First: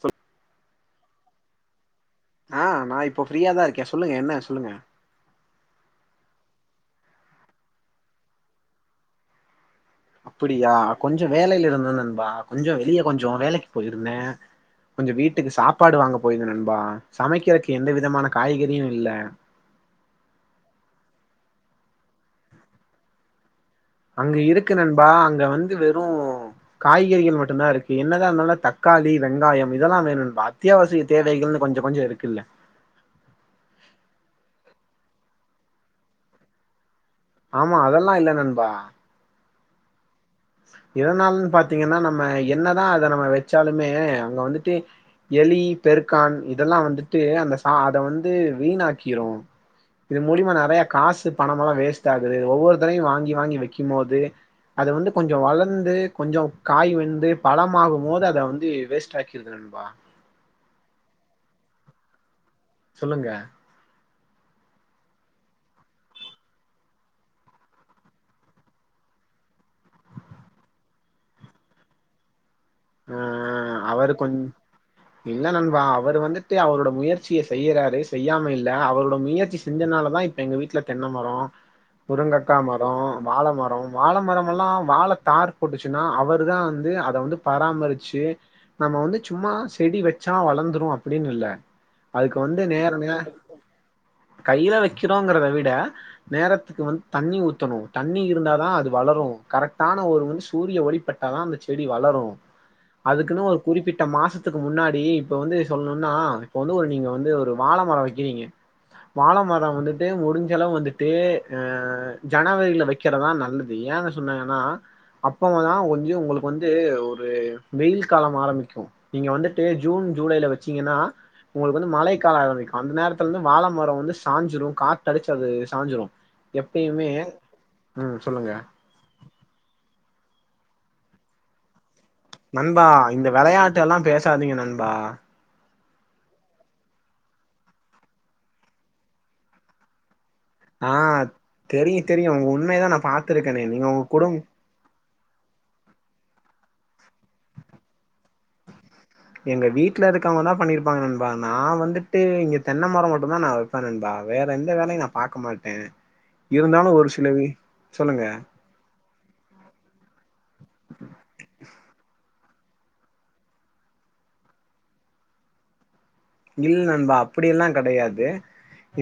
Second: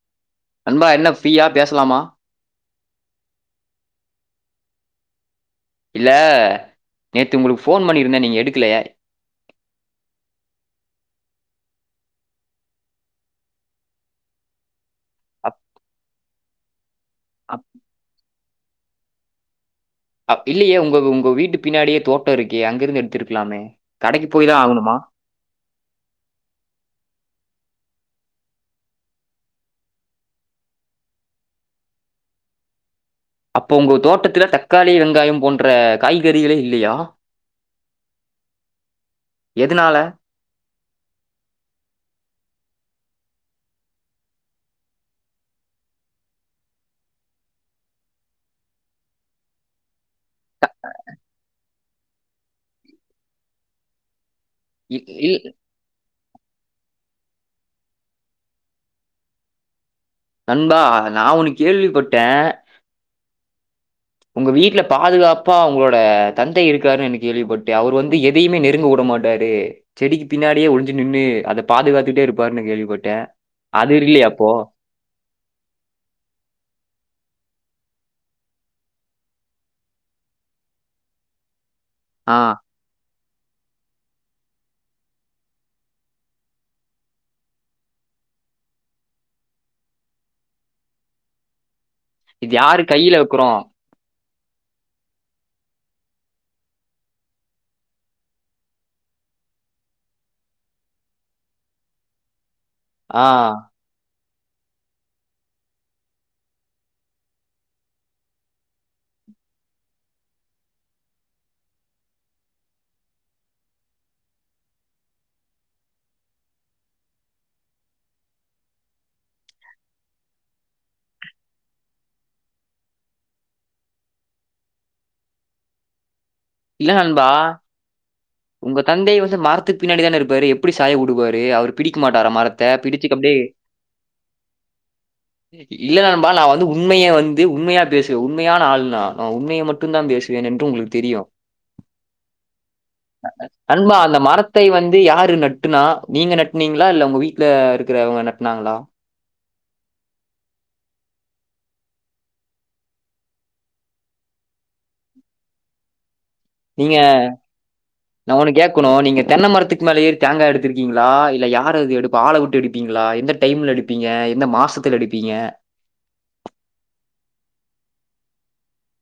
சொ நண்பா என்ன ஃப்ரீயா பேசலாமா ஆ நான் இப்போ ஃப்ரியா தான் இருக்கேன் சொல்லுங்க என்ன சொல்லுங்க இல்ல நேத்து உங்களுக்கு ஃபோன் பண்ணிருந்தேன் நீங்க எடுக்கல அப்டியா கொஞ்சம் வேலையில இருந்தேன் நண்பா கொஞ்சம் வெளியே கொஞ்சம் வேலைக்கு போயிருந்தேன் கொஞ்சம் வீட்டுக்கு அப் சாப்பாடு வாங்க போயிருது நண்பா அப் சமைக்கிறதுக்கு எந்த விதமான காய்கறியும் இல்ல இல்லையே உங்க உங்க வீட்டு பின்னாடியே தோட்டம் இருக்கே அங்க இருந்து எடுத்திருக்கலாமே கடைக்கு அங்க போய் தான் இருக்கு ஆகணுமா நண்பா அங்க வந்து வெறும் காய்கறிகள் மட்டும்தான் இருக்கு என்னதான் இருந்தாலும் தக்காளி வெங்காயம் இதெல்லாம் வேணும் நண்பா அத்தியாவசிய தேவைகள்னு கொஞ்சம் கொஞ்சம் இருக்குல்ல அப்ப உங்க தோட்டத்துல தக்காளி வெங்காயம் போன்ற காய்கறிகளே இல்லையா ஆமா அதெல்லாம் இல்ல நண்பா எதுனால இருந்தாலுமே பாத்தீங்கன்னா நம்ம என்னதான் அதை நம்ம வச்சாலுமே அங்க வந்துட்டு எலி பெருக்கான் இதெல்லாம் வந்துட்டு அந்த சா அத வந்து வீணாக்கிரும் இது மூலியமா நெறைய காசு பணம் எல்லாம் வேஸ்ட் ஆகுது ஒவ்வொருத்தரவையும் வாங்கி வாங்கி விக்கும் போது அது இ- வந்து இல் வந்து கொஞ்சம் காய் வந்து பழமாகும் போது அத வந்து வேஸ்ட் ஆக்கிருது நண்பா நண்பா நான் ஒன்னு கேள்விப்பட்டேன் சொல்லுங்க உங்க வீட்ல பாதுகாப்பா அவங்களோட தந்தை இருக்காருன்னு கேள்விப்பட்டே அவர் வந்து எதையுமே நெருங்க விட மாட் ராரு செடிக்கு பின்னாடியே ஒளிஞ்சு நின்னு அதை பாதுகாத்துட்டே இருப்பார்ருனு கேள்வி ப அ அவரு கொஞ் இல்ல நண்பா அவரு வந்துட்டு அவரோட முயற்சிய செய்யறாரு செய்யாம இல்ல அவரோட முயற்சி செஞ்சனாலதான் இ எங்க வீட்ல தென்ன மரோம் ஆ முருங்கக்கா மரோ ம் வாழ மரம் வாழ மரமெல்லாம் வாழ தார் போட்டுச்சுன்னா அவரு தான் வந்து அத வந்து பராமரிச்சு நம்ம வந்து சும்மா செடி வச்சா வளர்ந்துரும் அப்டின்னு இல்ல அதுக்கு இது வந்து யாரு நேர நேர கையில வெக்குறோ கையில வெக்கிறோங்கறத விட நேரத்துக்கு வந்து தண்ணி ஊத்தணு தண்ணி இருந்தா தா அது வளரு கரெக்டான ஒரு சூரிய ஒலி பட் டாதா அந்த செடி வளரு ஆ. அதுக்குன்னு ஒரு குறிப்பிட்ட மாசத் துக்கு முன்னாடி இப்ப வந்து சொல்ணுன்னா இப்ப வந்து ஒரு நீங்க வந்து ஒரு வாழ மரோ வக்கிறீங்க வாழ மரோ வந்துட்டு முடிஞ்சளவு வந்துட்டு அ ஜனவரில வைக் கறதா நல்லது ஏன்னு சொன்னீங்கன்னா அப்பவ தா வந்து உங்களுக்கு வந்து அ வெயில் காலம் ஆரம்பிக்கு நீங்க வந்துட்டு ஜூன் ஜூலைல வச்சீங்கன்னா உங்களுக் வந்து மழை கால ஆரம்பக்கு அந்த நேரத்துல இருந்து வாழ மரம் வந்து சாஞ்சிரு காத்து அடிச்சு அது சாஞ்சிரு இல்ல எப்பயுமே நண்பா, ம் சொல்லுங்க உங்க தந்தையே வந்து மரத்துக் பின்னாடி தான இருப்பாரு எப்படி சாய உடுவாரு அவரு பிடிக்க மாட்டாரா மரத்த நண்பா பிடிச்சு இந்த அப்டி வெளையாட்டு எல்லா பேசாதீங்க நண்பா இல்ல நண்பா நா வந்து உண்மைய வந்து உண்மையா பேசுவே உண்மையான ஆள் நா நா உண்மைய மட்டு தா பேசு ஆ தெரியு தெரியு உங்க உண்மையதா நா பாத்துருக்கேனே நீங்க உங் குடும் த்தை வந்து யாரு நட்டுனா நீங்க நட்னீங்களா இல்ல உங்க வீட்டுல இருக்கிறங்க நட்டுனாங்களா எங்க வீட்ல இருக்கவங்க தா பண்ணிருப்பாங்க நண்பா நா வந்துட்டு இங்க தென்ன மரோ மட்டுதா நா வெப் ப நண்பா வேற எந்த வேலையு நா பாக்க மாட்டே இருந்தாலு நீங்க ஒரு சில வி சொல்லுங்க ந ஒண்ணு கேட்கணு நீங்க தென்ன மரத்துக் மேல ஏறி தேங்கா எடுத்திருக்கீங்களா இல்ல யாரது எடுப்பா ஆள உட்டு எடுப்பீங்களா எந்த டைம்ல எடுப் பீங்க எந்த மாசத்துல எடிப்பீங்க இல் நண்பா அப்படி எல்லா கிடையாது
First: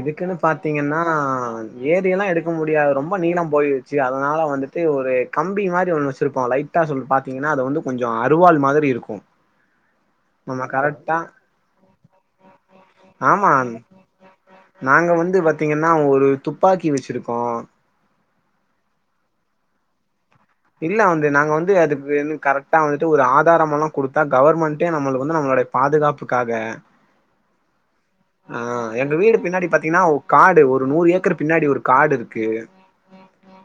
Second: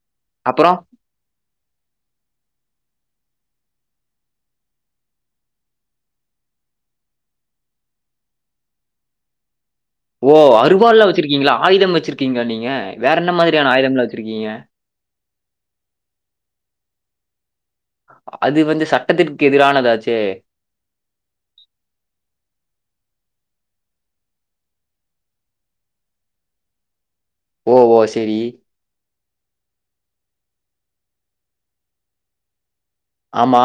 இதுக்குன்னு பாத்தீங்கன்னா [unintelligible] ஏறி எல்லா எடுக்க முடியாது ரொம்ப நீளம் போயிருச்சு அதனால வந்துட்டு ஒரு கம்பி மாரி ஒண்ணு வச்சிருப்போ லைட் டா சொல் பாத்தீங்கன்னா அது வந்து கொஞ்சோ அறுவாள் மாதிரி இருக்கு ஓ நம்ம அறுவாள்லா கரெக்டா வச்சிருக்கீங்களா ஆயுதம் வச்சிருக்கீங்களா நீங்க வேற என்ன ஆமா மாரியான ஆயுதம் எல்லா வச்சிருக்கீங்க நாங்க வந்து பாத்தீங்ன்னா ஒரு துப்பாக்கி வச்சிருக்கோ அது வந்து சட்டத்திற்கு எதிரானதாச்சே இல்ல வந்து நாங்க வந்து அதுக்கு கரெக்டா வந்துட்டு ஒரு ஆதாரம் எல்லாம் கொடுத்தா கவர்மெண்ட்டே நம்மளுக் வந்து நம்மளோட பாதுகாப்புக்காக [unintelligible] ஓ! சரி. ஆ எங்க வீடு பின்னாடி பாத் தினா காடு ஒரு நூறு ஏக்கர் பின்னாடி ஒரு காடு இருக்கு ஆமா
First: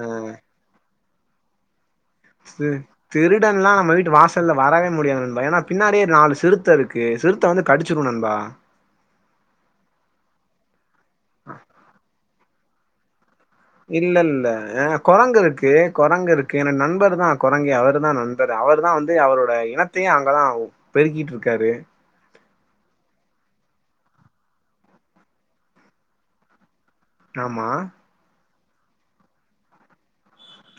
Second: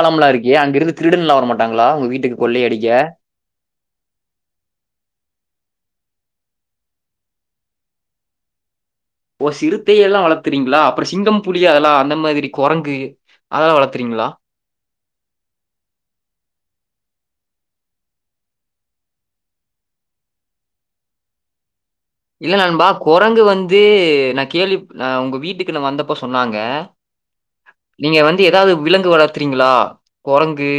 ஆ இருக்கே அங்கிருந்து திருடன்லா வரமாட்டாங்களா உங்க வீட் ம் திருடன்லா நம்ம வீட்டு வாச ல்ல வரவே முடியாது நண்பா ஏன்னா பின்னாடியே நாலு சிறுத்த இருக்கு சிறுத்த வந்து கடிச்சிரு நண்பா ஓ சிறுத்தையல்லா வளத்துறீங்களா அப்புற சிங்கம் புளி அதெல்லா அந்த மாரி குரங்கு அதெல்லாம் வளர்த்துறீங்களா? இல்லல்ல குரங்கு இருக்கு குரங்கு இருக்கு என் நண்பர் தா குரங்கே அவர் தா நண்பர் அவர் தா வந்து அவரோட இனத் தையே அங்கதா பெருக்கிட்டு இருக்கிட் இருக்காரு இல்ல நண்பா குரங்கு வந்து நா கேள்வி ந உங்க வீட்டுக்கு நா வந்தப்ப சொன்னாங்க ஆமா நீங்க வந்து எதாவது விலங்கு வளத்துறீங்களா கொரங்கு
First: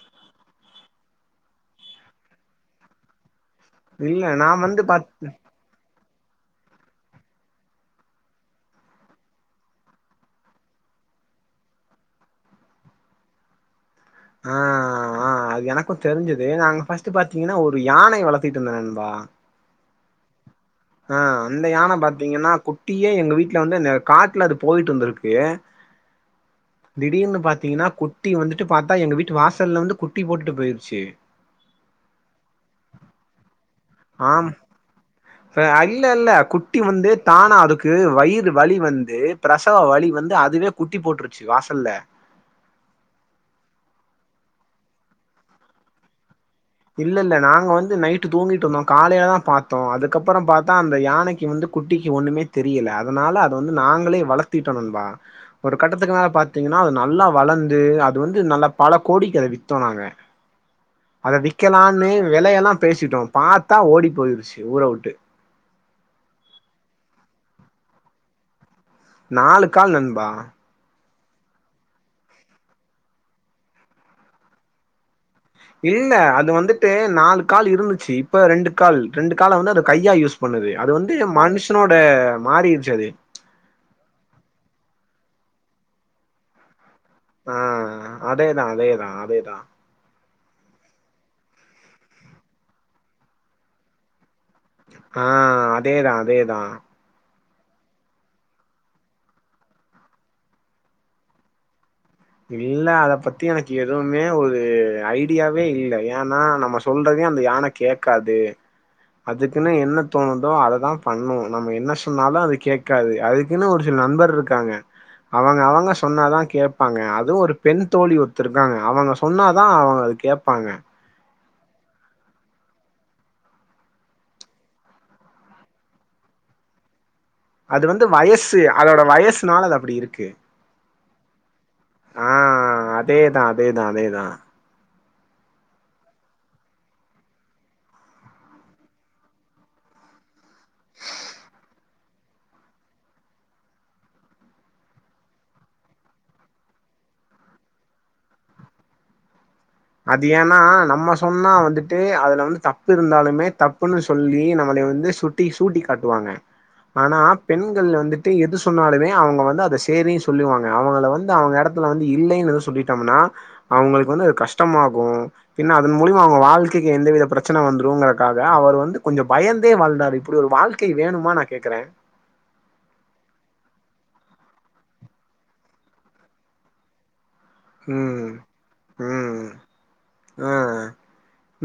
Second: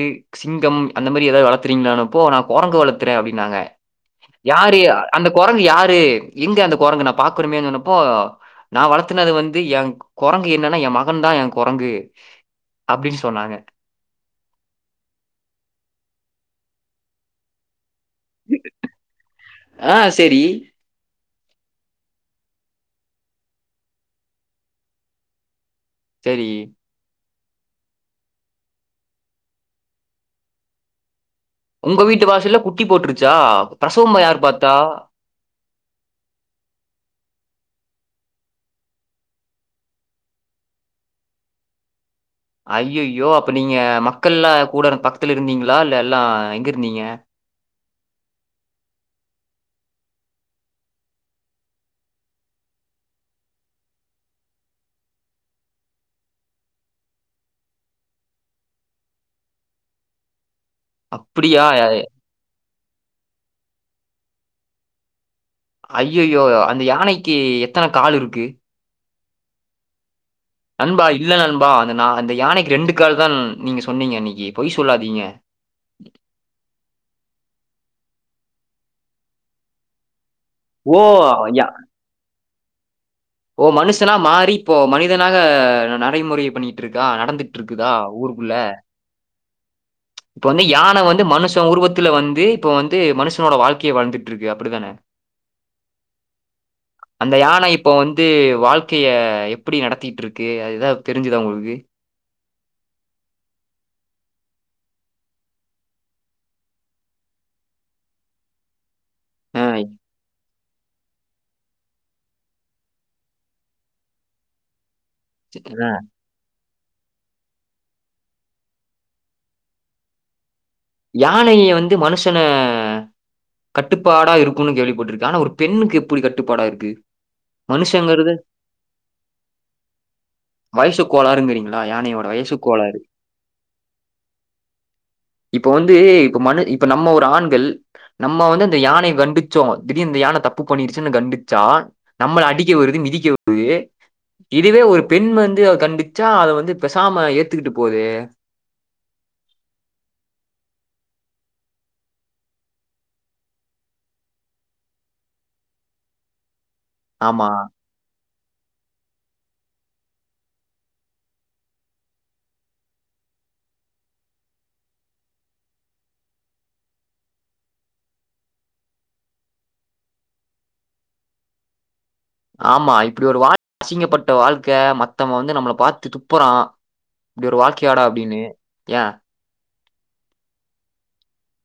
சிங்கம் அந்த மாரி எதாவது வளத்துறீங்களானப்போ நா கொரங்கு வளத்துறே அப்டின்னாங்க இல்ல நா யாரு வந்து பாத் அந்த குரங்கு யாரு எங்க அந்த குரங்கு நா பாக்குறனப்போ நா வளத்துனது வந்து எ கொரங்கு என்னன்னா எ மகன் தா எ கொரங்கு அப்டின்னு சொன்னாங்க ஆ ஆ ஆ ஆ அது எனக்கும் தெரிஞ்சது நாங்க ஃபஸ்ட் பாத்தீங்கன்னா ஒரு யானை வளர்த்திட்டு இருந்த நண்பா ஆ சேரி ஆ அந்த யான பாத்தீங்கன்னா குட்டியே எங்க வீட்ல வந்து இந்த காட்ல அது போய்ட்டு இந்துருக்கு சேரி திடீர்னு பாத்தீங்கன்னா குட்டி வந்துட்டு பார்த்தா எங்க வீட்டு வாசல்ல வந்து குட்டி போட்டுட்டு போயிருச்சு உங்க வீட்டு வாசல்ல குட்டி போட்டுருச்சா பிரசவமா யாரு பார்த்தா ஆ அல்ல அல்ல குட்டி வந்து தானா அதுக்கு வயிறு வலி வந்து பிரசவ வலி வந்து அதுவே குட்டி போட்டுருச்சு வாசல்ல ஐய்யய்யோ அப்ப நீங்க மக்கள் எல்லாம் கூட இரு பக்கத்துல இருந்தீங்களா இல்ல எல்லா எங்க இருந்தீங்க? இல்ல இல்ல நாங்க வந் து நைட்டு தூங்கிட்ருந்தோம் காலைல தான் பாத்தோம் அதுக்கப்பறம் பாத்தா அந்த யானைக்கு வந்து குட்டிக்கு ஒண்ணுமே தெரில அதனால அத வந்து நாங்களே வளத்திட்டோ நண்பா ஒரு கட்டத்துக்கு மேல பாத்தீங்கன்னா அது நல்லா வளர்ந்து அது வந்து நல்லா பல கோடிக்கு அத வித்தோம் நாங்க அப்டியா அ விலையெல்லாம் பேசிட்டோம் பார்த்தா ஓடி போயிருச்சு ஊற உட்டு ஐய்யய்யோ அந்த யானைக்கு எத்தன கால் இருக்கு நாலுக் கால் நண்பா நண்பா இல்ல நண்பா அந்த அந்த யானைக்கு ரெண்டு கால் தான் நீங்க சொன்னீங்க அன்னிக்கு பொய் சொல்லாதீங்க இல்ல அது வந்துட்டு நாலு கால் இருந்துச்சு இப்ப ரெண்டு கால் ரெண்டு கால வந்து அது கையா யூஸ் பண்ணுது அது வந்து ஓ! மனுஷனோட மாறிருச்சு அது ஓ மனுசனா மாறி இப்போ மனிதனாக நடைமுறை பண்ணி ட்டிருக்கா நடந்துட்ருக்குதா ஊருக்குள்ள அதேதான் அதேதான் இப்ப வந்து யானை வந்து மனுஷன் உருவத்துல வந்து இப்ப வந்து மனுஷனோட வாழ்க்கையை வாழ்ந்துட்டு இருக்கு அப்டிதானே ஆ அதேதான் அதேதான் அந்த யானை இப்போ வந்து வாழ்க்கைய எப்டி நடத்திட்டு இருக்கு அதுஎதா தெரிஞ்சுதா உங்களுக்கு இல்ல அத பத்தி எனக்கு எதுவுமே ஒரு ஐடியாவே இல்ல ஏனா நம்ம சொல்றதே அந்த யான கேக்காது ஆ அதுக்குன்னு என்ன தோணுதோ அததா பண்ணும் நம்ம என்ன சொன்னாலும் அது கேட்காது அதுக்குன்னு ஒரு சில நண்பர் இருக்காங்க அவங்க ஆ அவங்க சொன்னாதான் கே ப்பாங்க அது ஒரு பெண் தோழி ஒருத்த இருக்காங்க அவங்க சொன்னாதான் அவங்க அது கேட்பாங்க யானைய வந்து மனுஷன கட்டுப்பாடா இருக்கும்னு கேள்விப்பட்டிருக்க ஆனா ஒரு பெண்ணுக்கு எப்டி கட்டுப்பாடா இருக்கு அது வந்து மனுஷங்கிறது வயசு அதோட வயசுனால அது அப்டி இருக்கு வயசு கோளாருங்கிறீங்களா யானையோட வயசு கோளாறு அதேதா‌அதேதா இப்ப வந்து இப்ப மனு இப்ப நம்ம ஒரு ஆண்கள் நம்ம வந்து இந்த யானையை கண்டிச்சோம் திடீர் இந்த யானை தப்பு பண்ணிருச்சுன்னு கண்டிச்சா நம்மள அடிக்க வருது மிதிக்க வருது இதுவே ஒரு பெண் வந்து கண்டிச்சா அத வந்து பெசாம ஏத்துக்கிட்டு போதே அது ஏன்னா நம்ம சொன்னா வந்துட்டு அதுல வந்து தப்பு இருந்தாலுமே தப்புன்னு சொல்லி நம்மளை வந்து சு ட்டி சூட்டி காட்டுவாங்க ஆனா ஆமா, பெண்கள் வந்துட்டு எது சொன்னாலுமே அவுங்க வந்து அத சேரின்னு சொல்லுவாங்க அவுங்கள வந்து அவுங்க யடத்ல வந்து இல்லைன்னு எது சொல்லிட்டோம்னா அவுங்களுக்கு வந்து அது கஷ்டமாகு பின் அதன் மூலமா அவுங்க வாழ்க்கைக்கு எந்தவித பிரச்சன வந்துருக்காக அவர் வந்து கொஞ்சோ பயந்தே வாழ்ந்தாரு இப்டி ஒரு வாழ்க்க க வேணுமா நா கேக்குறே ஆமா இப்படி ஒரு வாழ்க்கை அசிங்கப்பட்ட வாழ்க்கை மத்தவ வந்து நம்மள பாத்து துப்புறா இப்டி ஒரு வாழ்க்கையாடா ம் அப்டின்னு ஏன் ம் ஆ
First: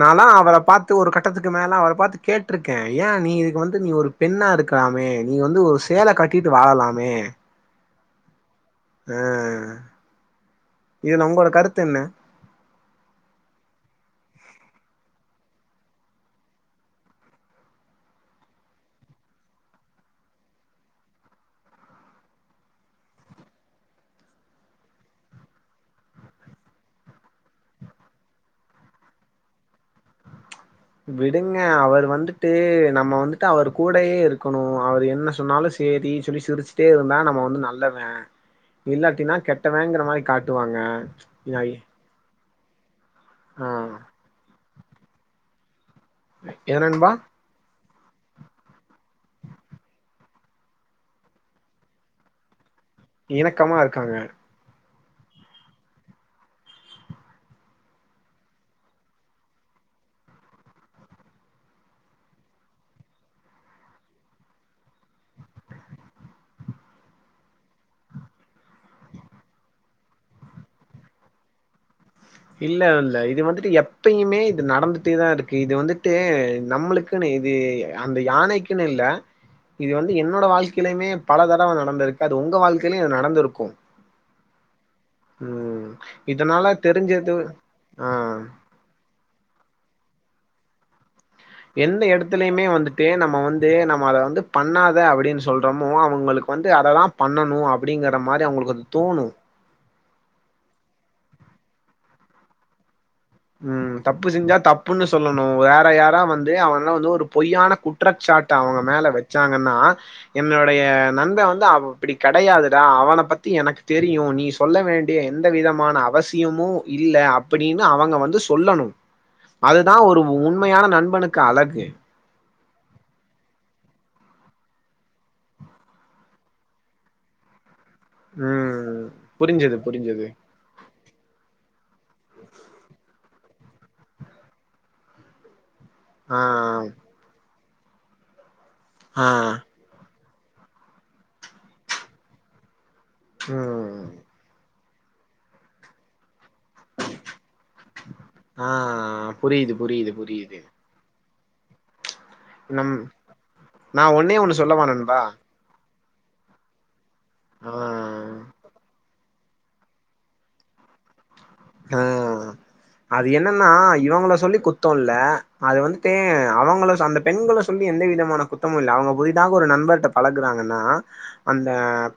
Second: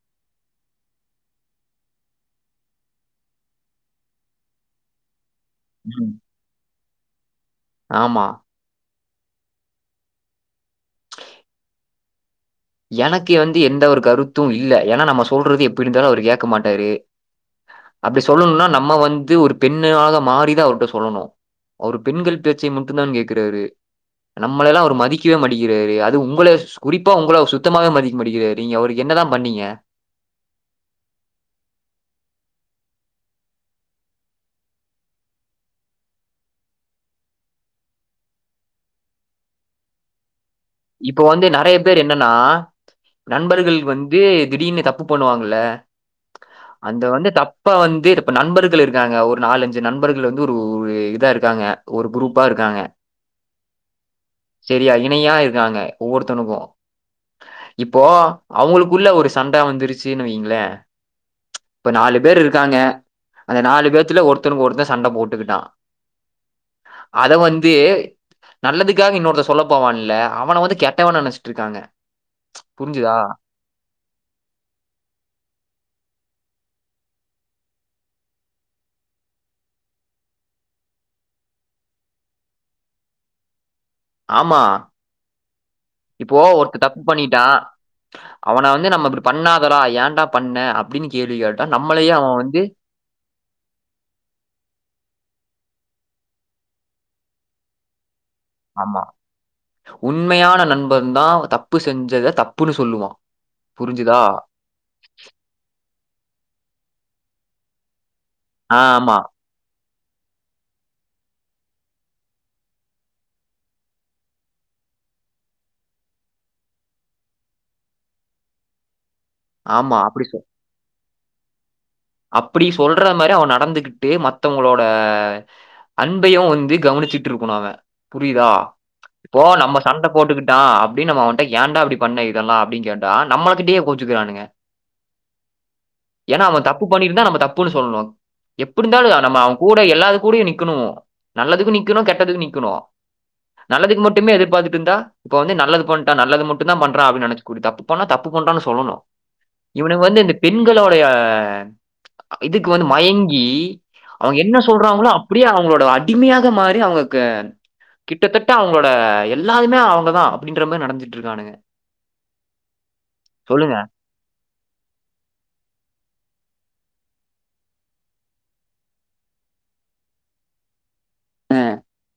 நாலா அவள பாத்து ஒரு கட்டத்துக்கு மேல அவள பாத்து கேட்டிருக்கே ஏன் நீ இதுக்கு வந்து நீ ஒரு பெண்ணா இருக்கலாமே நீ வந்து ஒரு சேல ம். கட்டிட்டு வாழலாமே ஆமா ஆ இதுல உங்களோட கருத்து என்ன எனக்கு வந்து எந்த ஒரு கருத்து இல்ல ஏனா நம்ம சொல்றது எப்டி இருந்தாலு அவரு கேட்க மாட்டாரு அப்டி சொல்ணும்னா நம்ம வந்து ஒரு பெண்ணாக மாறிதா அவர்கிட்ட சொல்லணு அவரு பெண்கள் பேச்ச மட்டு தா கேக்குறாறு நம்மளல்லா அவரு மதிக்கவே மடிக்கிறாரு அது உங்களை குறிப்பா உங்கள சுத் தமாவே மதிக்க மாடிக்கிறாறு நீங்க அவருக்கு என்னதா பண்ணீங்க விடுங்க அவர் வந்துட்டு நம்ம வந்துட்டு அவர் கூடயே இருக்கணு அவரு என்ன சொன்னாலு சேரி சொல்லி சிரிச்சிட்டே இருந்தா நம்ம வந்து நல்லவே இல்லடினா கெட்டவேங்கற மாதிரி காட் வாங்க இப்போ வந்து நெறைய பேர் என்னன்னா நண்பர்கள் வந்து திடீர்னு தப்பு பண்ணுவாங்கல என்ன அது நண்பா வந்து நம் இப்ப வந்து இப்ப நண்பர்கள் இருக்காங்க ஒரு நாலஞ்சு நண்பர்கள் வந்து ஒரு இதா இருக்காங்க ஒரு குரூப்பா இருக்காங்க இணக்கமா இருக்காங்க சேரியா இணியா இருக்காங்க ஒவ்வொருத்தவனுக்கு இப்போ அவுங்களுக்குள்ள ஒரு சண்டை வந்துருச்சுன்னு வைங்களே இப்ப நாலு பேர் இருக்காங்க அந்த நாலு பேத்துல ஒருத்தருக்கு ஒருத்தே சண்ட போட்டுக்கிட்டா அது வந்து நல்லதுக்காக இன்னொருத்தே சொல்ல போவான்ல அவன வந்து கெட்டவன நனச்சிட்டு இருக்காங்க இல்ல புரிஞ்சுதா இல்ல இது வந்துட்டு எப் எப்பயுமே இது நடந்துட்டேதா இருக்கு இது வந்துட்டு நம்மளுக்குன்னு இது அந்த யானைக்குன்னு இல்ல இது வந்து என்னோட வாழ்க்கையிலையுமே பல தடவ நடந்திருக்கு அது உங்க வாழ்க்கையிலயும்ம நடந்துருக்கு ஆமா இப்போ இதனால ஒருத்தன் தப்பு தெரிஞ்சது பண்ணிட்டா ஆ அவன வந்து நம்ம இடி பண்ணாதடா ஏன்டா பண்ண அப்டின்னு கேள்வி கேட்டா நம்மளே அவன் வந்து இப்பயே நம்ம வந்து நம்ம அத வந்து பண்ணாத அப்டின்னு சொல்றோமோ அவுங்களுக்கு வந்து அதல்லா பண்ணணு அப்டிங்கற மாரி அவுங்களுக்கு ஆமா உண்மையான நண்பன் தா தப்பு செஞ்சத தப்புன்னு சொல்லுவா ம் தப்பு செஞ்சா தப்புன்னு சொல்லணு வேற யாரோ வந்து அவனால வந்து ஒரு பொய்யான குற்றச்சாட்டு தா ஆ அவுங்க மேல ஆமா வச்சாங்கன்னா என்னனுடைய நண்பன் வந்து அவ அப்டி கிடையாதுடா அவன பத்தி எனக்கு தெரியு நீ சொல் சொல்ல வேண்டிய எந்த விதமான அவசியமும் இல்ல அப்படின்னு அவங்க வந்து து சொல்லணு அதுதா ஆமா ஒரு அப்டி உண்மையான நண்பனுக்கு அழகு அப்படி சொல்ற மாறி அவன் நடந்துகிட்டு மத்தவங்களோட அன்பையு வந்து கவனிச்சுட்டு இருக்கனு அவன் புரியுதா ம் இப்போ நம்ம புரிஞ்சது சண்ட புரிஞ்சது போட்டுக்கிட்டு ட்டான் அப்படின்னு நம்ம அவன்கிட்ட ஏன்டா அப்டி பண்ண இதெல்லா அப்டின்னு கேட்டா நம்மகிட்டே கோச்சுக்கிறானுங்க ஆ ஏன்னா அவன் தப்பு பண்ணிருந்தா நம்ம தப்புன்னு சொல்லணும் எப்படி இருந்தாலும் ஆ நம்ம அவன் கூ எல்லாத கூட நிக்கணும் நல்லதுக்கு நிக்கணும் கெட்டதுக்கு நிக்கணும் நல்லதுக்கு ம் மட்டுமே எதிர்பார்த்துட்டு இருந்தா இப்ப வந்து நல்லது பண்டா நல்லது மட்டும் தான் பண்றான் அப்படின்னு நினைச்ச கூ தப்பு பன்னா தப்பு பன்டாங்க ஆ சொல்லணு புரியுது இவனுக்கு புரியுது வந்து இந்த புரியுது பெண்களோடைய இதுக்கு வந்து நம் மயங்கி நா ஒன்னே அவங்க ஒண்ணு என்ன சொல்லவா சொல்றாங்களோ நண்பா அப்படியே அவங்களோட ஆ டிமையாக மாறி அவங்கக்கு ம். கிட்டத்தட்ட அவங்களோட எல்லாதுமே அவங்கதா அப்டின்ற மாறி நடத்திட்டு இருக்கானுங்க ஆ அது என்னன்னா சொல்லுங்க இவங்கல சொல்லி குத் குத்தோம் இல்ல அது வந்துட்டு அவங்கள அந்த பெண்கள சொல்லி எந்த விதமான குத்தமு இல்ல அவங்க புதிதாக ஒரு நண்பர்கிட்ட பழகுறாங்கன்னா அந்த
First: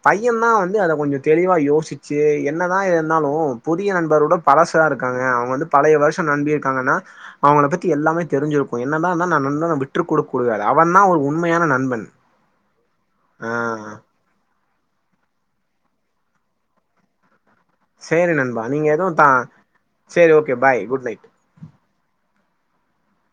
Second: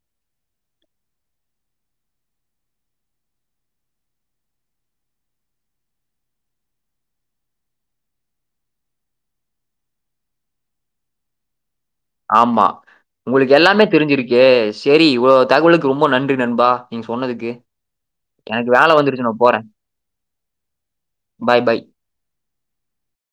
பை யன் தான் வந்து அத கொஞ்சம் தெளிவா யோசிச்சு என்னதான் இருந்தாலும் புதிய நண்பரோட பழசா இருக்காங்க அவங்க வந்து பழைய வர்சன் அனுப்பி இருக்காங்கன்னா அவங்கள பத்தி எல்லாமே தெரிஞ்சிருக்கும் என்னதான்தான் நா நண்பன விட்டு கொடக்க கூடாது அவன் தான் ஒரு உண்மையான நண்பன் ஆமா ஆ உங்களுக்கு எல்லாமே தெரிஞ்சிருக்கு ஏ சரி இவ்ளோ தகவலுக்கு ரொம்ப நன்றி நண்பா நீங்க சொன்னதுக்கு சேரி நண்பா எனக்கு நீங்க வேலை எதுவும் வந்துருச்சு தா நான் போறேன் சேரி okay bye good night bye பாய்